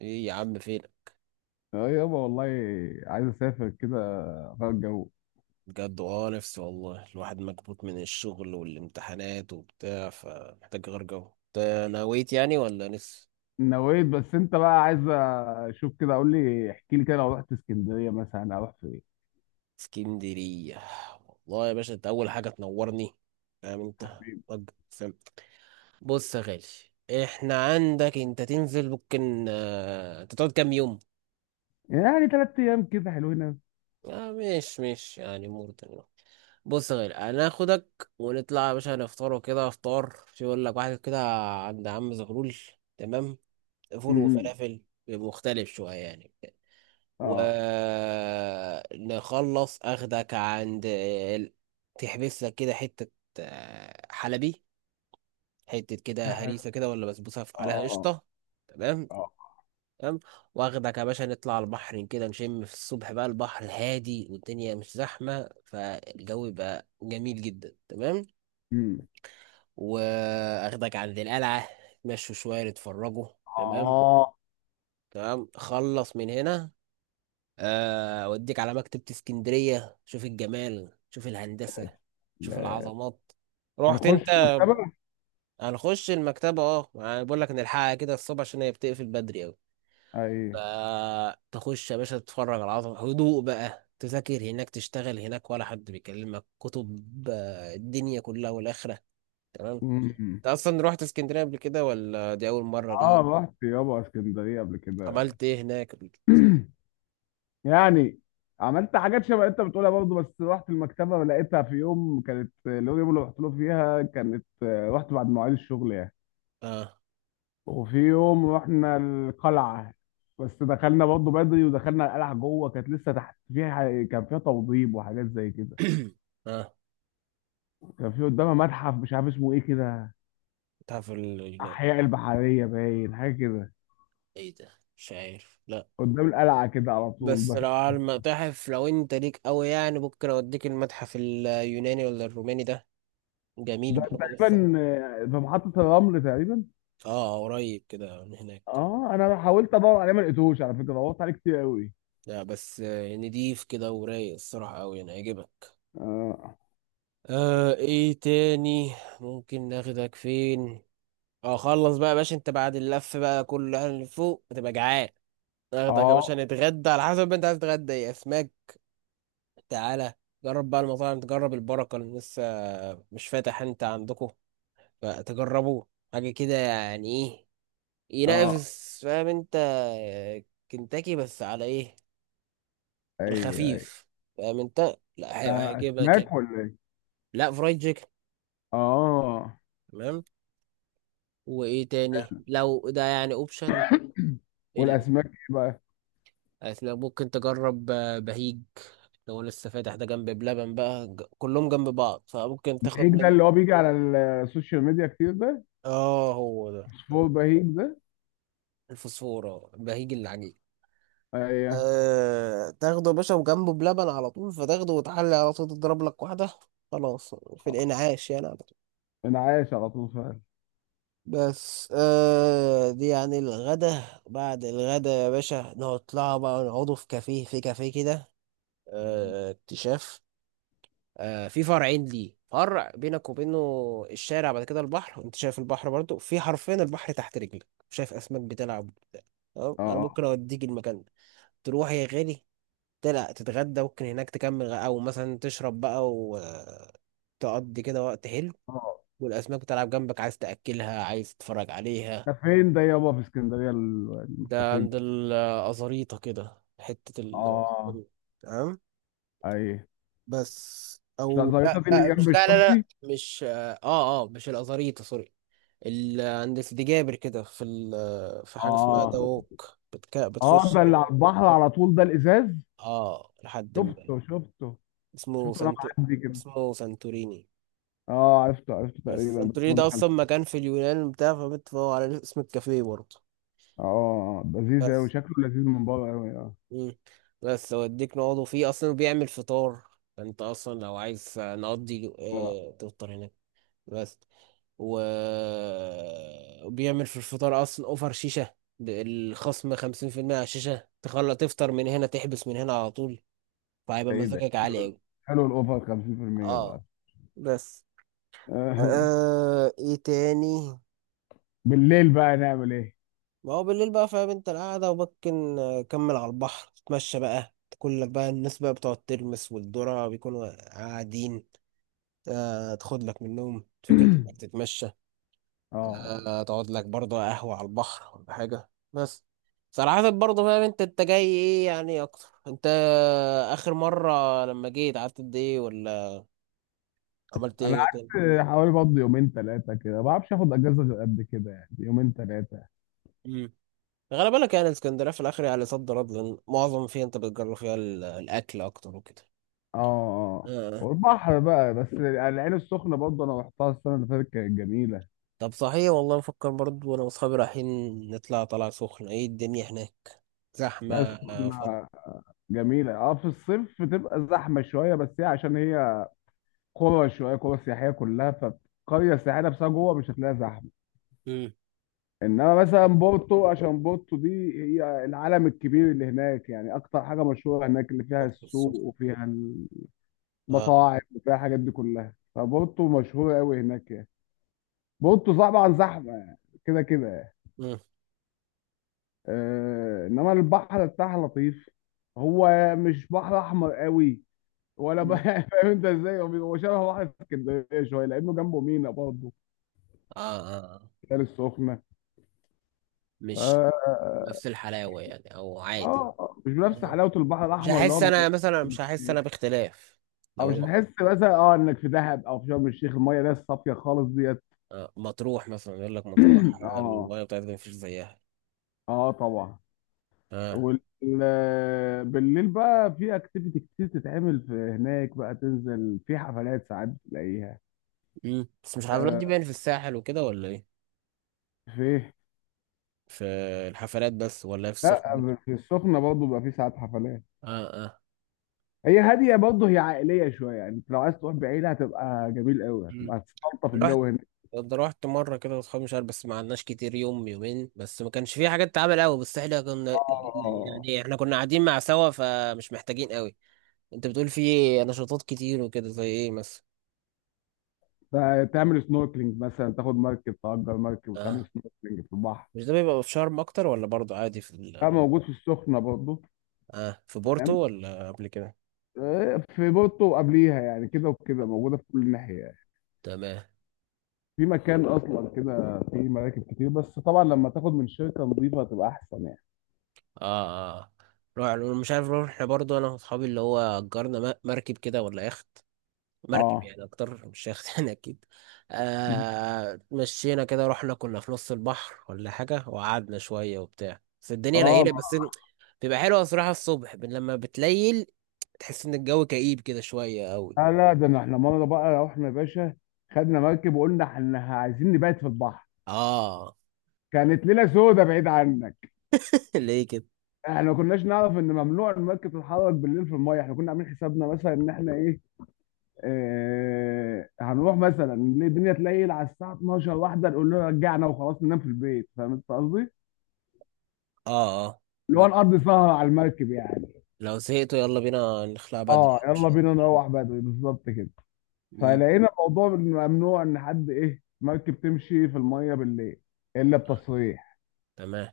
ايه يا عم فينك؟ اه يابا والله، عايز اسافر كده اغير الجو. بجد نفسي والله، الواحد مكبوت من الشغل والامتحانات وبتاع، فمحتاج غير جو. انت نويت يعني ولا لسه؟ نويت، بس انت بقى عايز اشوف، كده قول لي احكي لي كده لو رحت اسكندريه مثلا اروح فين؟ اسكندرية؟ والله يا باشا انت اول حاجة تنورني. فاهم انت؟ طب فاهم. بص يا غالي، احنا عندك انت تنزل ممكن انت تقعد كام يوم؟ يعني ثلاث ايام كده حلوين أوي. اه، مش يعني مرتين. بص يا غالي، هناخدك ونطلع يا باشا نفطر وكده، افطار شو يقول لك واحد كده، عند عم زغلول. تمام. فول امم وفلافل، مختلف شوية يعني. اه. ونخلص أخدك عند تحبس لك كده حتة، حلبي، حتة كده اه. هريسة كده ولا بسبوسة عليها اه. قشطة. تمام. اه. تمام. واخدك يا باشا نطلع على البحر كده، نشم في الصبح بقى، البحر هادي والدنيا مش زحمة، فالجو بقى جميل جدا. تمام. امم. واخدك عند القلعة، مشوا شوية نتفرجوا. تمام. اه. تمام. خلص من هنا، اوديك على مكتبة اسكندرية، شوف الجمال، شوف الهندسة، شوف لا، العظمات. رحت هنخش انت؟ المكتبه. هنخش المكتبة، اه يعني بقول لك نلحقها كده الصبح عشان هي بتقفل بدري اوي. اي. فتخش يا باشا تتفرج على العظمة، هدوء بقى، تذاكر هناك، تشتغل هناك، ولا حد بيكلمك، كتب، الدنيا كلها والآخرة. تمام. امم. انت اصلا رحت اسكندرية قبل كده ولا دي اول مرة اه ليك؟ رحت يابا اسكندريه قبل كده. عملت ايه هناك؟ يعني عملت حاجات شبه انت بتقولها برضه، بس رحت المكتبه لقيتها في يوم كانت، اليوم اللي رحت له فيها كانت رحت بعد مواعيد الشغل يعني. اه. وفي يوم رحنا القلعه، بس دخلنا برضه بدري ودخلنا القلعه جوه كانت لسه تحت فيها كان فيها توضيب وحاجات زي كده. اه. كان في قدامها متحف مش عارف اسمه ايه كده، تعرف اليونان؟ احياء البحريه باين حاجه كده، ايه ده؟ مش عارف، لا. قدام القلعه كده على طول بس دخل. لو على المتاحف، لو انت ليك قوي يعني، ممكن اوديك المتحف اليوناني ولا الروماني ده، جميل ده برضه الصراحة. تقريبا، في محطه الرمل تقريبا. اه قريب كده من هناك. اه انا حاولت ادور عليه ما لقيتوش على فكره، دورت عليه كتير قوي. لا بس نضيف كده ورايق الصراحة قوي، انا هيعجبك. اه. آه، ايه تاني؟ ممكن ناخدك فين؟ اه خلص بقى يا باشا، انت بعد اللف بقى كل اللي فوق هتبقى جعان. ناخدك يا باشا اه. نتغدى، على حسب ما انت عايز تتغدى ايه، اسماك؟ تعالى جرب بقى المطاعم، تجرب البركة اللي لسه مش فاتح، انت عندكم فتجربوه، حاجة كده يعني ايه، اه. ينافس، فاهم انت؟ آه، كنتاكي بس على ايه؟ اي. اي. الخفيف، فاهم انت؟ لا آه، هيجيبها كده. اسماك ولا ايه؟ لا، فرايد تشيكن. اه. تمام. وايه تاني لو ده يعني اوبشن؟ والاسماك ايه بقى؟ ممكن تجرب بهيج، لو لسه فاتح ده جنب بلبن بقى كلهم جنب بعض، فممكن تاخد بهيج ده من، اللي هو بيجي على السوشيال ميديا كتير ده؟ اه هو ده، فول بهيج ده. الفوسفور، اه بهيج العجيب. ايوه. تاخده يا باشا وجنبه بلبن على طول، فتاخده وتحلي على طول، تضرب لك واحدة خلاص في آه. الإنعاش يعني على طول. انا عايش على طول فعلا. بس دي يعني الغدا. بعد الغدا يا باشا نطلع بقى نقعدوا في كافيه، في كافيه كده، اكتشاف، في فرعين ليه، فرع بينك وبينه الشارع بعد كده البحر، وانت شايف البحر برضو في حرفين، البحر تحت رجلك، شايف أسماك بتلعب. تمام؟ اه. انا اه. ممكن اوديك المكان ده، تروح يا غالي تلا تتغدى، ممكن هناك تكمل او مثلا تشرب بقى وتقضي كده وقت حلو، آه. والاسماك بتلعب جنبك، عايز تاكلها عايز تتفرج عليها. ده فين ده يابا في اسكندريه ده الكافيه عند ده؟ الازاريطه كده، حته ال اه. تمام. اي. بس مش لا او، لا زريطه دي لا، اللي جنب مش، لا لا لا، الشطبي؟ مش، اه اه مش الازاريطه، سوري. عند سيدي جابر كده، في ال... في حاجه اسمها اه. دوك اه بتخش ده اللي على كده، البحر على طول ده الازاز. اه لحد شفته ما، شفته. اسمه شفته وانا سنت، معدي كده. اسمه سانتوريني. اه عرفته عرفته بس تقريبا، بس انتوني ما ده اصلا دخلتش. مكان في اليونان بتاع، فبتفقوا على اسم الكافيه برضه. اه لذيذ قوي، بس. شكله لذيذ من بره قوي. اه. مم. بس اوديك نقعدوا فيه، اصلا بيعمل فطار، انت اصلا لو عايز نقضي، اه ده. اه تفطر هناك. بس، و وبيعمل في الفطار اصلا اوفر شيشة بالخصم 50% على الشيشة، تخلى تفطر من هنا، تحبس من هنا على طول، فهيبقى ايه ده؟ مزاجك عالي حلو. اوي. حلو الاوفر 50% اه ده. بس. آه. آه، ايه تاني؟ بالليل بقى نعمل ايه؟ ما هو بالليل بقى، فاهم انت، القعدة، وممكن كمل على البحر، تتمشى بقى، تاكل لك بقى، الناس بقى بتقعد ترمس والذرة بيكونوا قاعدين، آه تاخد لك منهم فكرة انك تتمشى، اه. آه تقعد لك برضه قهوة على البحر ولا حاجة. بس صراحة برضه فاهم انت، انت جاي ايه يعني اكتر؟ انت اخر مرة لما جيت قعدت قد ايه، ولا عملت انا ايه تاني؟ قعدت حوالي برضه يومين ثلاثه كده، ما بعرفش اخد اجازه غير قد كده يعني، يومين ثلاثه. مم. غالبا لك يعني اسكندرية في الاخر يعني صد رد، لان معظم فيها انت بتجرب فيها الاكل اكتر وكده. اه. اه. آه. والبحر بقى، بس يعني العين السخنه برضه انا رحتها السنه اللي فاتت كانت جميله. طب صحيح، والله بفكر برضو، وانا واصحابي رايحين نطلع طلع سخنة. ايه الدنيا هناك؟ زحمة العين فض؟ السخنه جميله، اه في الصيف بتبقى زحمه شويه، بس هي عشان هي قرى شويه، قرى سياحيه كلها. فقريه سياحيه نفسها جوه مش هتلاقيها زحمه. امم. انما مثلا بورتو، عشان بورتو دي هي العالم الكبير اللي هناك يعني، اكتر حاجه مشهوره هناك اللي فيها برضو السوق السخنة. وفيها اه. المطاعم وفيها الحاجات دي كلها. فبورتو مشهوره قوي هناك يعني. بورتو طبعا زحمه يعني، كده كده يعني. مم. آه انما البحر بتاعها لطيف، هو مش بحر احمر قوي ولا بقى مم. فاهم انت ازاي، هو بيبقى شبه بحر اسكندريه شويه لانه جنبه مينا برضه. آه. العين السخنه مش آه، نفس الحلاوة يعني، او عادي؟ مش بنفس آه. حلاوه البحر مش الاحمر اللي هحس هو انا مثلا، مش هحس انا باختلاف او لو مش رحت؟ هتحس مثلا اه انك في دهب او في شرم الشيخ، الميه ده الصافيه خالص ديت. آه. مطروح مثلا يقول لك، مطروح اه. المية بتاعتها مفيش زيها. اه طبعا. اه. بالليل بقى في اكتيفيتي كتير تتعمل في هناك، بقى تنزل في حفلات ساعات تلاقيها. امم. بس مش الحفلات دي آه. باين في الساحل وكده، ولا ايه؟ في. في الحفلات بس، ولا في لا السخنة برضو؟ في السخنه برضه بقى في ساعات حفلات. اه اه. هي هاديه برضه، هي عائليه شويه يعني، انت لو عايز تروح بعيله هتبقى جميل قوي، امم. هتبقى هتستلطف الجو هناك. ده رحت مرة كده واصحابي، مش عارف بس ما عدناش كتير، يوم يومين بس، ما كانش فيه حاجات تتعمل قوي، بس احنا كنا اه. آه، يعني، احنا كنا قاعدين مع سوا، فمش محتاجين قوي. انت بتقول فيه نشاطات كتير وكده، زي ايه مثلا؟ آه. تعمل سنوركلينج مثلا، تاخد مركب تأجر مركب وتعمل اه. سنوركلينج في البحر. مش ده بيبقى في شرم اكتر، ولا برضه عادي في اه ال...؟ موجود في السخنه برضه. اه، في بورتو تمام. ولا قبل كده؟ في بورتو وقبليها يعني كده وكده، موجوده في كل ناحيه يعني. تمام. في مكان اصلا كده في مراكب كتير، بس طبعا لما تاخد من شركه نظيفه هتبقى احسن يعني. اه اه. روح، مش عارف، روح احنا برضه، انا واصحابي اللي هو اجرنا مركب كده ولا يخت، مركب اه. يعني اكتر، مش شايخ يعني اكيد. م. آه مشينا كده، رحنا كنا في نص البحر ولا حاجه، وقعدنا شويه وبتاع، بس الدنيا اه ليله بس بيبقى حلوه الصراحه، الصبح لما بتليل تحس ان الجو كئيب كده شويه قوي. لا لا ده احنا مره بقى رحنا يا باشا، خدنا مركب وقلنا احنا عايزين نبات في البحر. اه. كانت ليله سودة بعيد عنك. ليه كده؟ احنا ما كناش نعرف ان ممنوع المركب تتحرك بالليل في المايه. احنا كنا عاملين حسابنا مثلا ان احنا ايه، هنروح مثلا الدنيا تليل على الساعه 12 واحده نقول له رجعنا وخلاص ننام في البيت، فاهم انت قصدي؟ اه اه. اللي م- هو نقضي سهره على المركب يعني. لو زهقتوا يلا بينا نخلع بدري اه يعني، يلا مش؟ بينا نروح بدري بالظبط كده. امم. فلقينا الموضوع ممنوع ان حد ايه مركب تمشي في الميه بالليل الا بتصريح. تمام.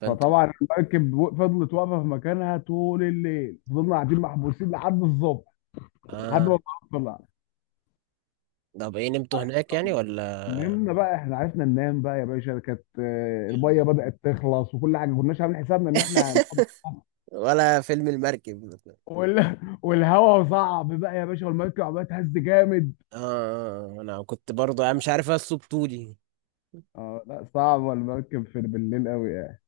فانتوا. فطبعا المركب فضلت واقفه في مكانها طول الليل، فضلنا قاعدين محبوسين لحد الصبح، لحد اه. ما الظهر طلع. طب ايه، نمتوا هناك يعني ولا؟ نمنا بقى، احنا عرفنا ننام بقى يا باشا، كانت الميه بدأت تخلص وكل حاجه ما كناش عاملين حسابنا ان احنا ولا فيلم المركب؟ وال... والهواء صعب بقى يا باشا والمركب عماله تهز جامد. اه انا كنت برضو، انا مش عارف اصله بطولي. اه لا، صعب المركب في بالليل قوي يعني.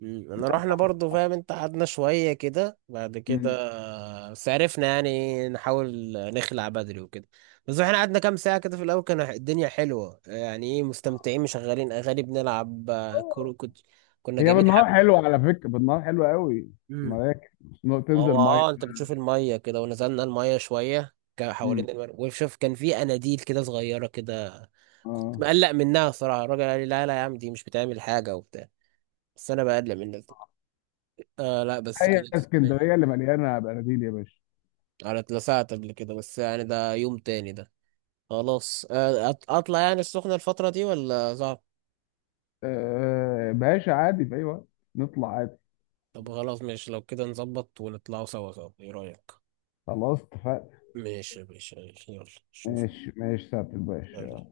مم، انا رحنا برضو فاهم انت، قعدنا شوية كده بعد كده، مم. بس عرفنا يعني نحاول نخلع بدري وكده. بس احنا قعدنا كام ساعة كده في الاول، كان الدنيا حلوة يعني، ايه مستمتعين، مشغلين اغاني، بنلعب كورة، كنت كنا هي جايبين حب. بالنهار حلوه على فكره، بالنهار حلوه قوي مم. المراكب، تنزل هو ميه. اه انت بتشوف المية كده، ونزلنا المية شوية مم. حوالين وشوف كان في اناديل كده صغيرة كده، كنت اه. مقلق منها صراحة، الراجل قال لي لا لا يا عم، دي مش بتعمل حاجة وبتاع، بس انا بقلل منك. آه لا بس هي كانت، اسكندريه اللي مليانه بناديل يا باشا. انا اتلسعت قبل كده، بس يعني ده يوم تاني ده. خلاص اطلع يعني السخنة الفترة دي، ولا صعب؟ آه باشا عادي في اي وقت، نطلع عادي. طب خلاص ماشي، لو كده نظبط ونطلعوا سوا سوا، ايه رأيك؟ خلاص اتفقنا. ماشي ماشي ماشي، يلا شوف. ماشي ماشي سهل الباشا.